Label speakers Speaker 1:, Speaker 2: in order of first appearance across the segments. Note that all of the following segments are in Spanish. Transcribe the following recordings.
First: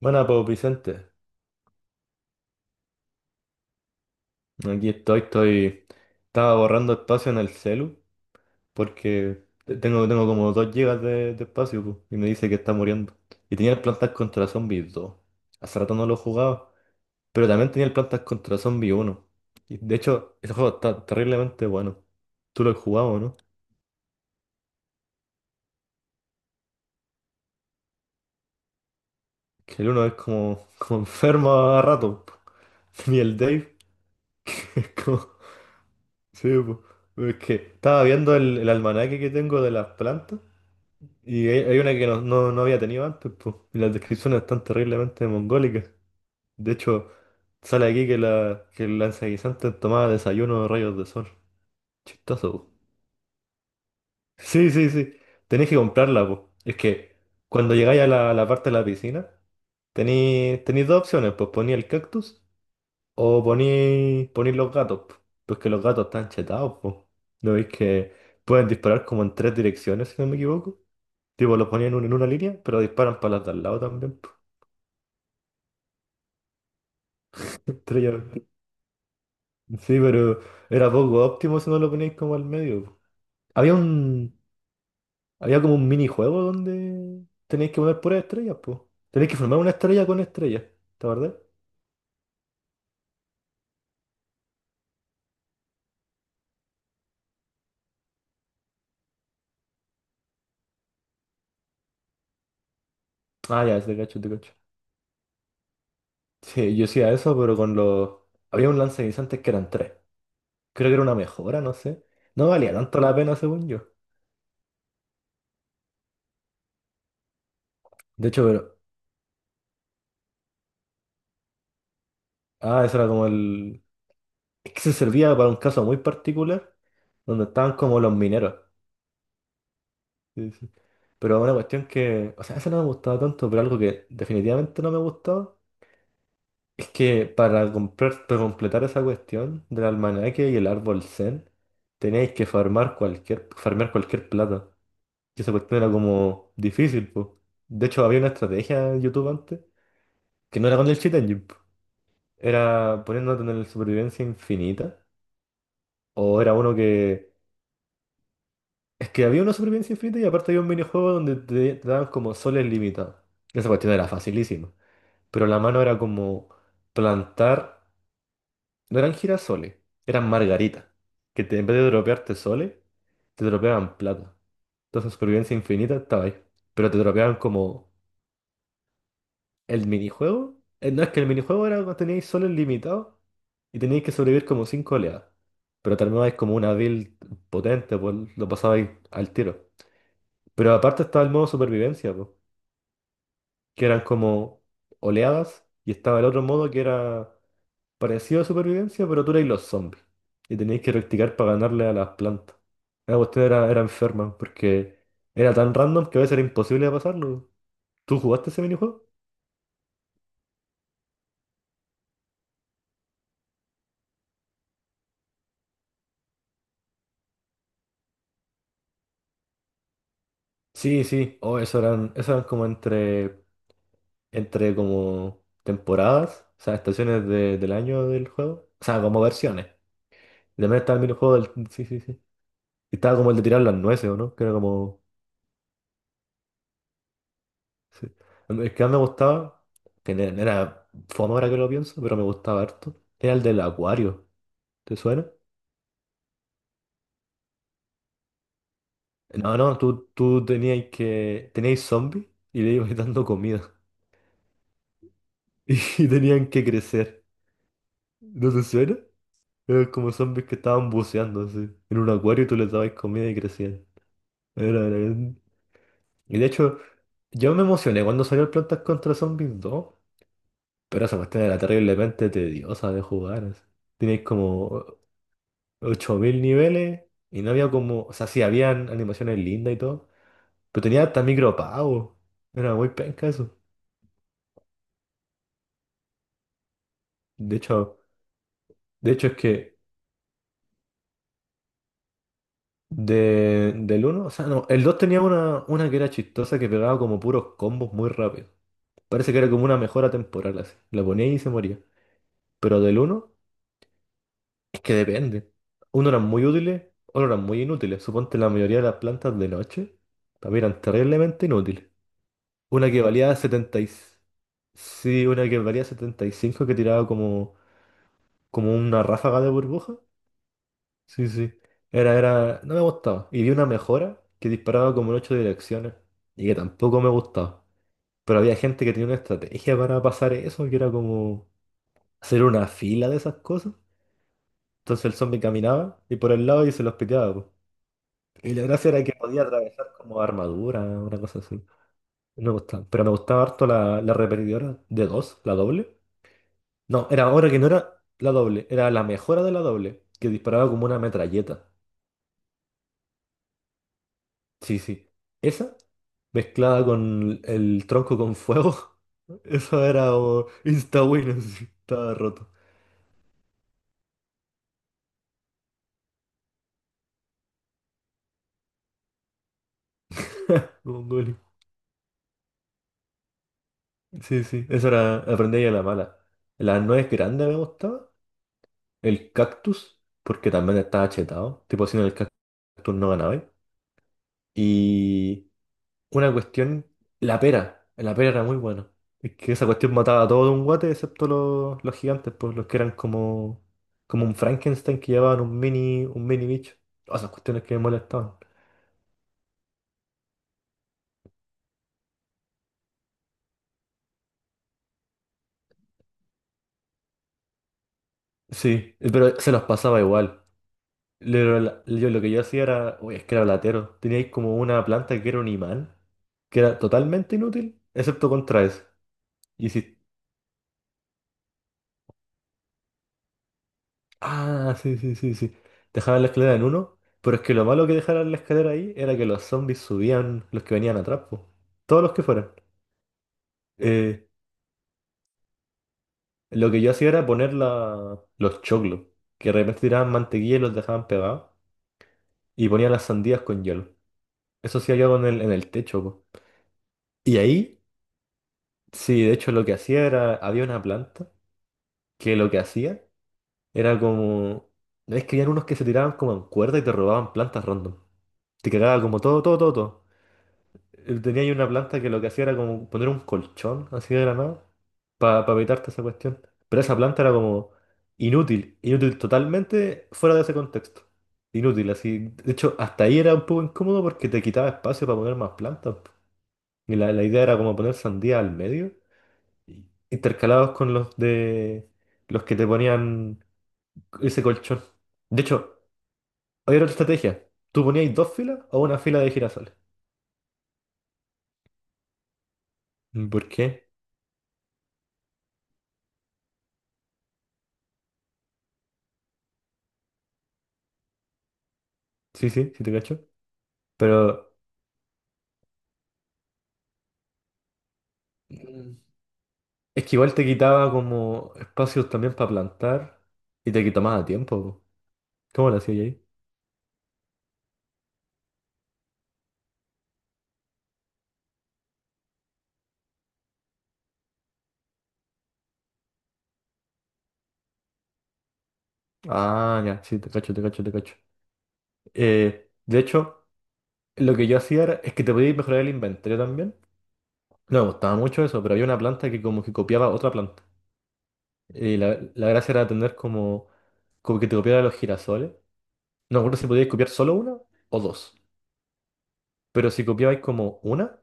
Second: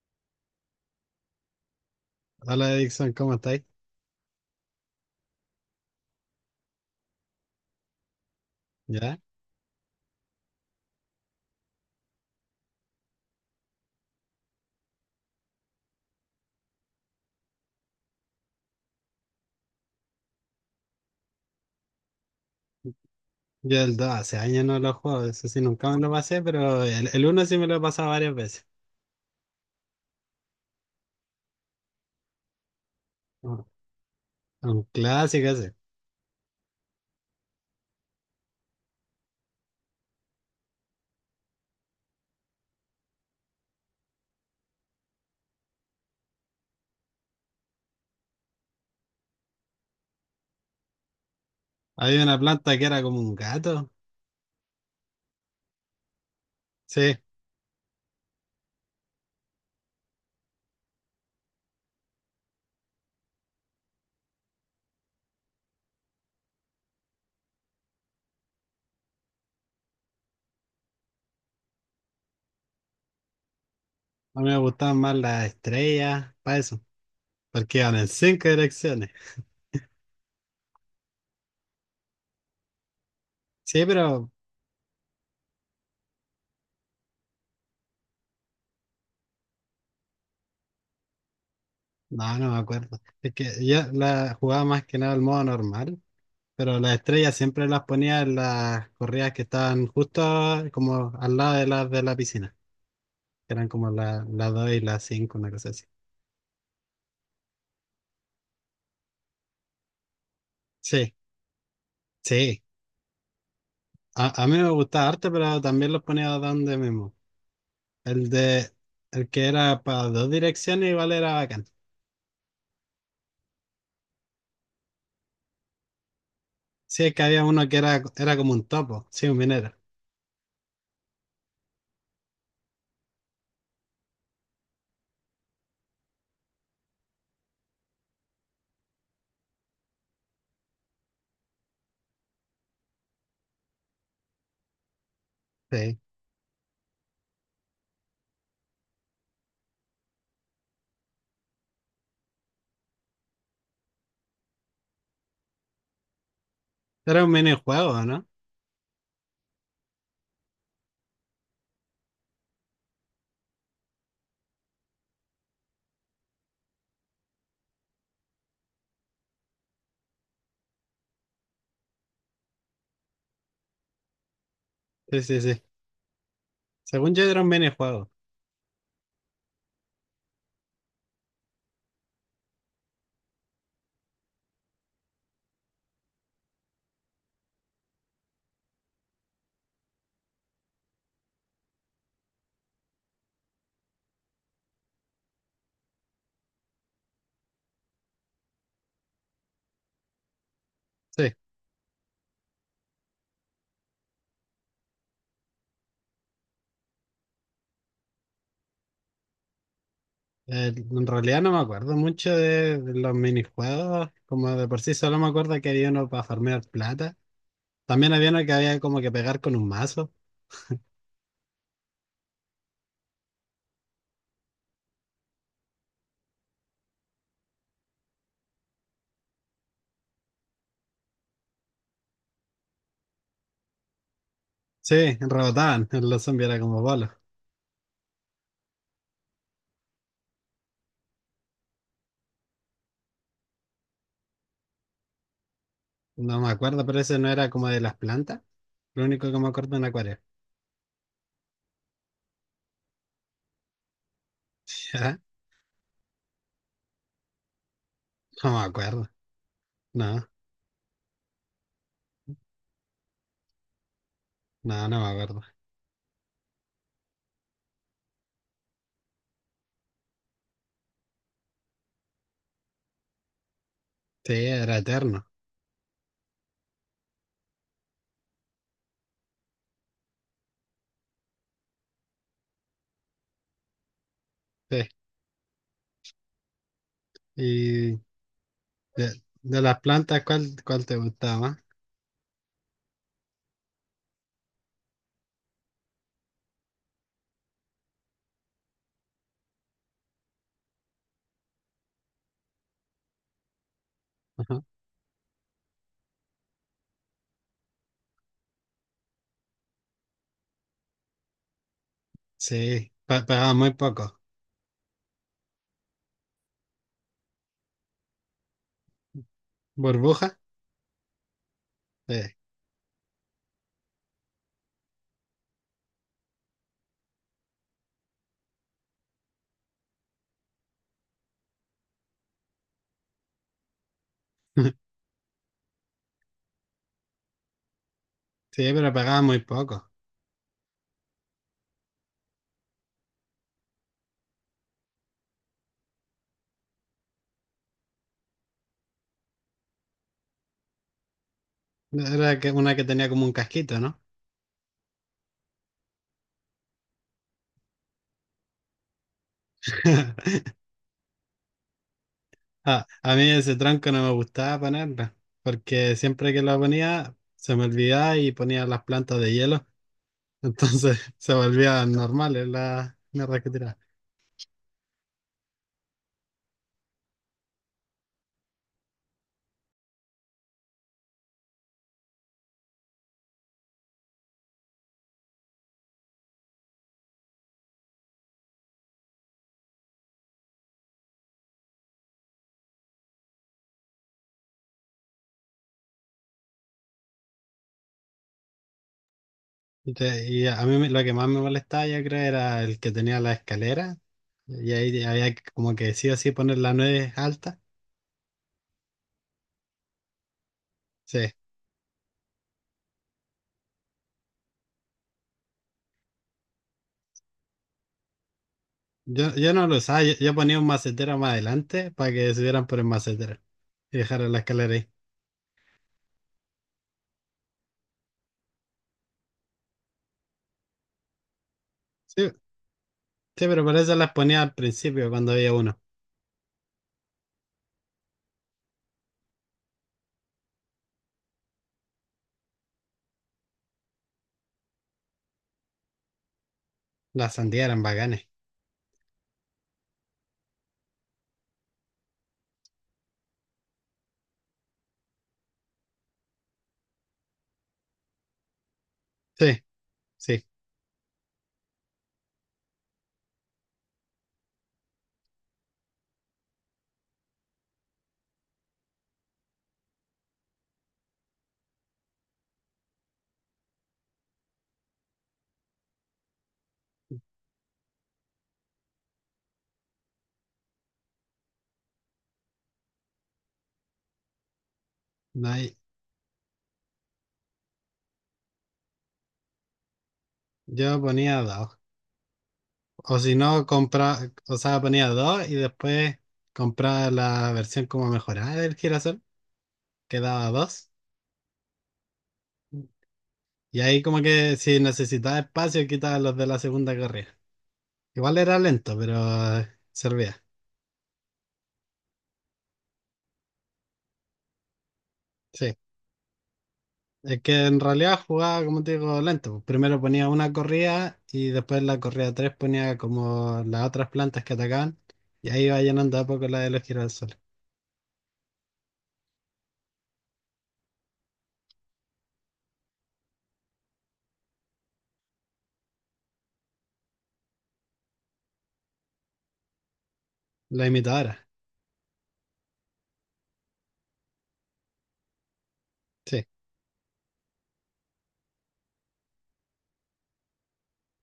Speaker 1: Bueno, pues Vicente,
Speaker 2: Hola Dixon, ¿cómo estáis?
Speaker 1: aquí estaba borrando espacio en el celu
Speaker 2: ¿Ya?
Speaker 1: porque tengo como 2 gigas de espacio pu, y me dice que está muriendo. Y tenía el Plantas contra Zombies dos. Hace rato no lo jugaba, pero también tenía el Plantas contra Zombies uno. Y de hecho, ese juego está terriblemente bueno. Tú lo has jugado, ¿no?
Speaker 2: Yo el 2 hace años no lo juego, eso sí, nunca me lo pasé, pero el 1 sí me lo he pasado varias veces.
Speaker 1: Que el uno es como, como enfermo a rato. Pu. Y el
Speaker 2: Un
Speaker 1: Dave, que
Speaker 2: un
Speaker 1: es como...
Speaker 2: clásico ese.
Speaker 1: Sí, pu. Es que estaba viendo el almanaque que tengo de las plantas. Y hay una que no había tenido antes, pues. Y las descripciones están terriblemente mongólicas. De hecho, sale aquí que que el lanzaguisante tomaba desayuno de rayos de sol.
Speaker 2: Había una
Speaker 1: Chistoso, po.
Speaker 2: planta que era como un gato.
Speaker 1: Sí, sí, sí. Tenés que comprarla, pues. Es
Speaker 2: Sí,
Speaker 1: que cuando llegáis a la parte de la piscina, tenéis dos opciones, pues poní el cactus o poní los gatos, po. Pues que los gatos están chetados, pues. ¿No veis que pueden disparar como en tres direcciones, si no me equivoco? Tipo, los ponían en una línea, pero disparan para las de al lado también. Po.
Speaker 2: a mí me gustaban más las estrellas, para eso, porque iban en
Speaker 1: Estrella.
Speaker 2: cinco direcciones.
Speaker 1: Sí, pero era poco óptimo si no lo ponéis como al medio. Po. Había
Speaker 2: Sí, pero
Speaker 1: un, había como un minijuego donde tenéis que poner puras estrellas, pues. Tenéis que formar una estrella con estrellas, ¿te acordás?
Speaker 2: no, no me acuerdo. Es que yo la jugaba más que nada al modo normal, pero las estrellas siempre las ponía en las corridas que estaban justo como al lado de las de la piscina.
Speaker 1: Ah,
Speaker 2: Eran
Speaker 1: ya,
Speaker 2: como
Speaker 1: te cacho,
Speaker 2: la
Speaker 1: te
Speaker 2: la
Speaker 1: cacho.
Speaker 2: 2 y la cinco, una cosa así.
Speaker 1: Sí, yo hacía eso, pero con los... Había un lanzaguisantes que eran tres. Creo que era
Speaker 2: Sí,
Speaker 1: una mejora, no sé. No
Speaker 2: sí.
Speaker 1: valía tanto la pena, según yo.
Speaker 2: A mí me gustaba arte, pero también los ponía donde mismo.
Speaker 1: De
Speaker 2: El
Speaker 1: hecho,
Speaker 2: de,
Speaker 1: pero...
Speaker 2: el que era para dos direcciones igual era bacán.
Speaker 1: Ah, eso era como el... Es que se servía para un caso muy particular,
Speaker 2: Sí, es que había
Speaker 1: donde
Speaker 2: uno
Speaker 1: estaban
Speaker 2: que
Speaker 1: como
Speaker 2: era,
Speaker 1: los
Speaker 2: era como
Speaker 1: mineros.
Speaker 2: un topo, sí, un minero.
Speaker 1: Sí, sí. Pero una cuestión que, o sea, eso no me ha gustado tanto, pero algo que definitivamente no me ha gustado es que para comprar, para completar esa cuestión del almanaque y el árbol Zen, teníais que farmar cualquier, farmear cualquier plata. Y esa cuestión era
Speaker 2: Sí.
Speaker 1: como difícil, pues. De hecho, había una estrategia en YouTube antes que no era con el cheat engine, po. Era poniéndote en el supervivencia infinita. O era uno
Speaker 2: Era un
Speaker 1: que.
Speaker 2: minijuego, ¿no?
Speaker 1: Es que había una supervivencia infinita y aparte había un minijuego donde te daban como soles limitados. Y esa cuestión era facilísima, pero la mano era como plantar, no eran girasoles, eran margaritas, que en vez de dropearte soles, te dropeaban plata. Entonces
Speaker 2: Sí, sí,
Speaker 1: supervivencia
Speaker 2: sí.
Speaker 1: infinita estaba ahí, pero te
Speaker 2: Según yo
Speaker 1: dropeaban
Speaker 2: era un
Speaker 1: como
Speaker 2: minijuego.
Speaker 1: el minijuego. No, es que el minijuego era cuando teníais soles limitados y teníais que sobrevivir como cinco oleadas, pero terminabais como una build potente, pues lo pasabais al tiro. Pero aparte estaba el modo supervivencia, pues, que eran como oleadas y estaba el otro modo que era parecido a supervivencia, pero tú erais los zombies. Y teníais que
Speaker 2: Sí.
Speaker 1: practicar para ganarle a las plantas. La cuestión era enferma, porque era tan random que a veces era imposible de pasarlo. ¿Tú jugaste ese minijuego?
Speaker 2: En realidad no me acuerdo mucho de los minijuegos. Como de por sí solo me acuerdo que había uno para farmear plata. También había uno que había como que pegar con un mazo.
Speaker 1: Sí, sí. Oh, eso eran como entre, entre como temporadas, o sea, estaciones del año del juego. O sea, como versiones. Y también estaba el minijuego del... Sí, sí, sí. Y estaba como el de tirar las nueces, ¿o no? Que era como...
Speaker 2: Sí, rebotaban. Los zombies era como bolos.
Speaker 1: Sí. El que más me gustaba, que era fome ahora que lo pienso, pero me gustaba harto, era el del acuario. ¿Te suena?
Speaker 2: No me acuerdo, pero ese no era como de las plantas. Lo único que me
Speaker 1: No,
Speaker 2: acuerdo
Speaker 1: no,
Speaker 2: en
Speaker 1: tú,
Speaker 2: acuario.
Speaker 1: tú teníais que. Teníais zombies y le ibas dando comida.
Speaker 2: ¿Ya?
Speaker 1: Y tenían que crecer.
Speaker 2: No
Speaker 1: ¿No te
Speaker 2: me
Speaker 1: suena?
Speaker 2: acuerdo.
Speaker 1: Eran como
Speaker 2: No,
Speaker 1: zombies que estaban buceando así. En un acuario y tú les dabas comida y crecían. Era-
Speaker 2: no,
Speaker 1: era
Speaker 2: no me acuerdo.
Speaker 1: bien- Y de hecho, yo me emocioné cuando salió el Plantas contra Zombies dos. Pero esa cuestión era terriblemente tediosa de jugar. Así. Tenías
Speaker 2: Sí, era
Speaker 1: como
Speaker 2: eterno.
Speaker 1: 8.000 niveles y no había como, o sea, sí, habían animaciones lindas y todo, pero tenía hasta micropagos. Era muy penca eso.
Speaker 2: Sí.
Speaker 1: De
Speaker 2: Y
Speaker 1: hecho, de
Speaker 2: de,
Speaker 1: hecho es
Speaker 2: de
Speaker 1: que
Speaker 2: las plantas, ¿cuál te gustaba más?
Speaker 1: de, del uno, o sea, no, el 2 tenía una que era chistosa que pegaba como puros combos muy rápido. Parece que era como una mejora temporal así. La ponía y se moría. Pero del uno
Speaker 2: Ajá.
Speaker 1: es que depende. Uno eran muy útiles, otros eran muy inútiles. Suponte la mayoría de las plantas de noche también eran terriblemente inútiles. Una
Speaker 2: Sí,
Speaker 1: que valía
Speaker 2: pagaba muy
Speaker 1: 70 y...
Speaker 2: poco.
Speaker 1: Sí, una que valía 75 que tiraba como, como una ráfaga de burbuja.
Speaker 2: ¿Burbuja?
Speaker 1: Sí, sí. Era,
Speaker 2: Sí.
Speaker 1: era... No me gustaba. Y vi una mejora que disparaba como en ocho direcciones. Y que tampoco me gustaba. Pero había gente que tenía una estrategia para pasar eso, que era como hacer una fila de esas cosas. Entonces el zombie caminaba y por el lado y se los piteaba, po. Y la
Speaker 2: Sí,
Speaker 1: gracia
Speaker 2: pero
Speaker 1: era que
Speaker 2: pagaba muy
Speaker 1: podía atravesar
Speaker 2: poco.
Speaker 1: como armadura, una cosa así. No me gustaba. Pero me gustaba harto la repetidora de dos, la doble. No, era ahora que no era la doble, era la mejora de la doble, que disparaba como una metralleta.
Speaker 2: Era que una que tenía como un casquito, ¿no?
Speaker 1: Sí, sí. Esa, mezclada con el tronco con fuego, eso era como insta-win, así, estaba roto.
Speaker 2: Ah, a mí ese tranco no me gustaba ponerla, porque siempre que la ponía se me olvidaba y ponía las plantas de hielo, entonces se
Speaker 1: Mongolia.
Speaker 2: volvían normales las mierdas que tiraba.
Speaker 1: Sí, sí, eso era, aprendí a la mala. La nuez grande me gustaba, el cactus, porque también estaba chetado, tipo si no el cactus no ganaba. Y una cuestión, la pera era muy buena. Es que esa cuestión mataba a todo de un guate, excepto los gigantes, pues los que eran como, como un Frankenstein que llevaban un mini bicho. Todas esas cuestiones que me molestaban.
Speaker 2: Lo que más me molestaba yo creo era el que tenía la escalera y ahí como que sí o sí poner la nuez alta.
Speaker 1: Sí, pero se los pasaba igual.
Speaker 2: Sí,
Speaker 1: Yo lo que yo hacía era, uy, es que era latero. Teníais como una planta que era un imán, que era totalmente inútil, excepto contra eso.
Speaker 2: yo no
Speaker 1: Y
Speaker 2: lo
Speaker 1: si...
Speaker 2: usaba, yo ponía un macetero más adelante para que subieran por el macetero y dejaran la escalera
Speaker 1: Ah,
Speaker 2: ahí.
Speaker 1: sí, sí, sí, sí. Dejaban la escalera en uno, pero es que lo malo que dejaran la escalera ahí era que los zombies subían los que venían atrás, po. Todos los que
Speaker 2: Sí, sí,
Speaker 1: fueran.
Speaker 2: pero por eso las
Speaker 1: Eh,
Speaker 2: ponía al principio cuando había uno.
Speaker 1: lo que yo hacía era poner los choclos, que de repente tiraban mantequilla y los dejaban pegados, y ponía las sandías con hielo. Eso hacía yo en el techo, po.
Speaker 2: Las
Speaker 1: Y
Speaker 2: sandías
Speaker 1: ahí,
Speaker 2: eran bacanes.
Speaker 1: sí, de hecho lo que hacía era, había una planta que lo que hacía era como... Es que habían unos que se tiraban como en cuerda y te robaban plantas random. Te cagaba como todo, todo,
Speaker 2: Sí.
Speaker 1: todo, todo.
Speaker 2: Sí,
Speaker 1: Tenía ahí una planta que lo que hacía era como poner un colchón así de la nada para evitarte esa cuestión. Pero esa planta era como inútil, inútil totalmente fuera de ese contexto. Inútil, así. De hecho, hasta ahí era un poco incómodo porque te quitaba espacio para poner más plantas. Y la idea era como poner sandía al medio, intercalados con los de los que te ponían ese colchón. De
Speaker 2: no hay-
Speaker 1: hecho, había otra estrategia. Tú ponías dos filas o una fila de girasoles.
Speaker 2: yo ponía dos. O si
Speaker 1: ¿Por
Speaker 2: no,
Speaker 1: qué?
Speaker 2: compra, o sea, ponía dos y después compraba la versión como mejorada del girasol, que daba dos.
Speaker 1: Sí, sí, sí te cacho.
Speaker 2: Y ahí como
Speaker 1: Pero...
Speaker 2: que si necesitaba espacio, quitaba los de la segunda carrera. Igual era
Speaker 1: Mm.
Speaker 2: lento, pero
Speaker 1: Es que igual
Speaker 2: servía.
Speaker 1: te quitaba como espacios también para plantar y te quitaba tiempo. Po. ¿Cómo
Speaker 2: Sí.
Speaker 1: lo hacías ahí?
Speaker 2: Es que en realidad jugaba, como te digo, lento. Primero ponía una corrida y después la corrida tres ponía como las otras plantas que atacaban. Y ahí iba llenando a poco la de los girasoles.
Speaker 1: Ah, ya, sí, te cacho, te cacho, te cacho. De hecho, lo que yo hacía era, es que te podías mejorar el inventario también. No me gustaba mucho eso, pero había una planta que como que copiaba otra planta.
Speaker 2: La imitadora.
Speaker 1: Y la gracia era tener como, como que te copiara los girasoles. No me
Speaker 2: Sí.
Speaker 1: acuerdo si podías copiar solo una o dos. Pero si copiabais como una,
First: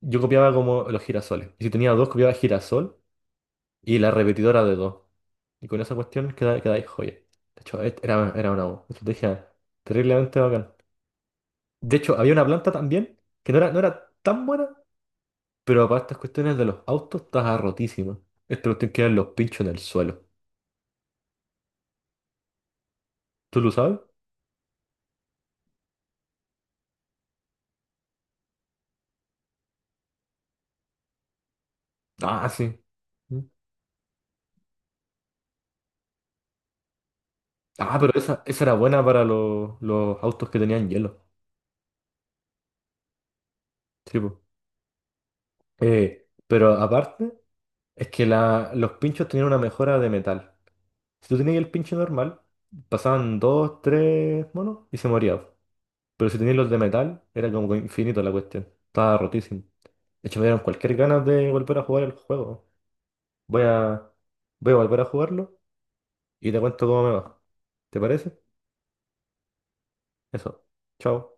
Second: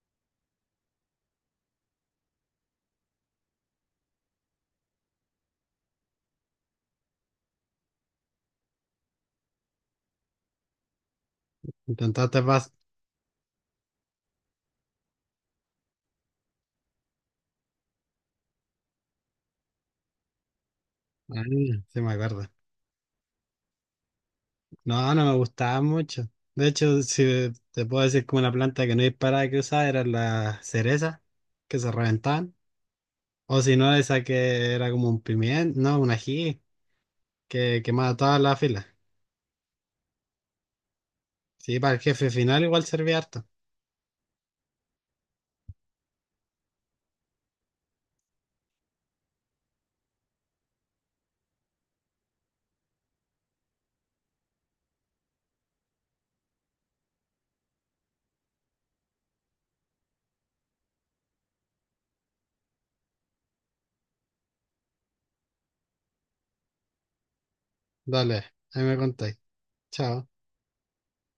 Speaker 1: yo copiaba como los girasoles. Y si tenía dos, copiaba girasol y la repetidora de dos. Y con esa cuestión quedáis joya. De hecho, era una estrategia terriblemente bacán. De hecho, había
Speaker 2: Intentaste
Speaker 1: una
Speaker 2: pas-
Speaker 1: planta también que no era tan buena, pero para estas cuestiones de los autos estaba rotísima. Esta cuestión que eran los pinchos en el suelo.
Speaker 2: Ah, sí me acuerdo.
Speaker 1: ¿Tú lo sabes?
Speaker 2: No, no me gustaba mucho. De hecho, si te puedo decir como una planta que no disparaba que usaba era la cereza, que se
Speaker 1: Ah,
Speaker 2: reventaban.
Speaker 1: sí. Mm.
Speaker 2: O si no, esa que era como un pimiento, no, un ají, que
Speaker 1: Ah, pero
Speaker 2: quemaba toda
Speaker 1: esa,
Speaker 2: la
Speaker 1: esa era
Speaker 2: fila.
Speaker 1: buena para los autos que tenían hielo.
Speaker 2: Sí, para el jefe final igual servía harto.
Speaker 1: Sí, po. Pero aparte, es que la, los pinchos tenían una mejora de metal. Si tú tenías el pincho normal, pasaban dos, tres monos y se moría. Pero si tenías los de metal, era como infinito la cuestión. Estaba rotísimo. De hecho, me dieron cualquier ganas de volver a jugar el juego. Voy a, voy a volver a jugarlo y te cuento cómo me va. ¿Te parece?
Speaker 2: Dale, ahí me contáis. Chao.
Speaker 1: Eso. Chao.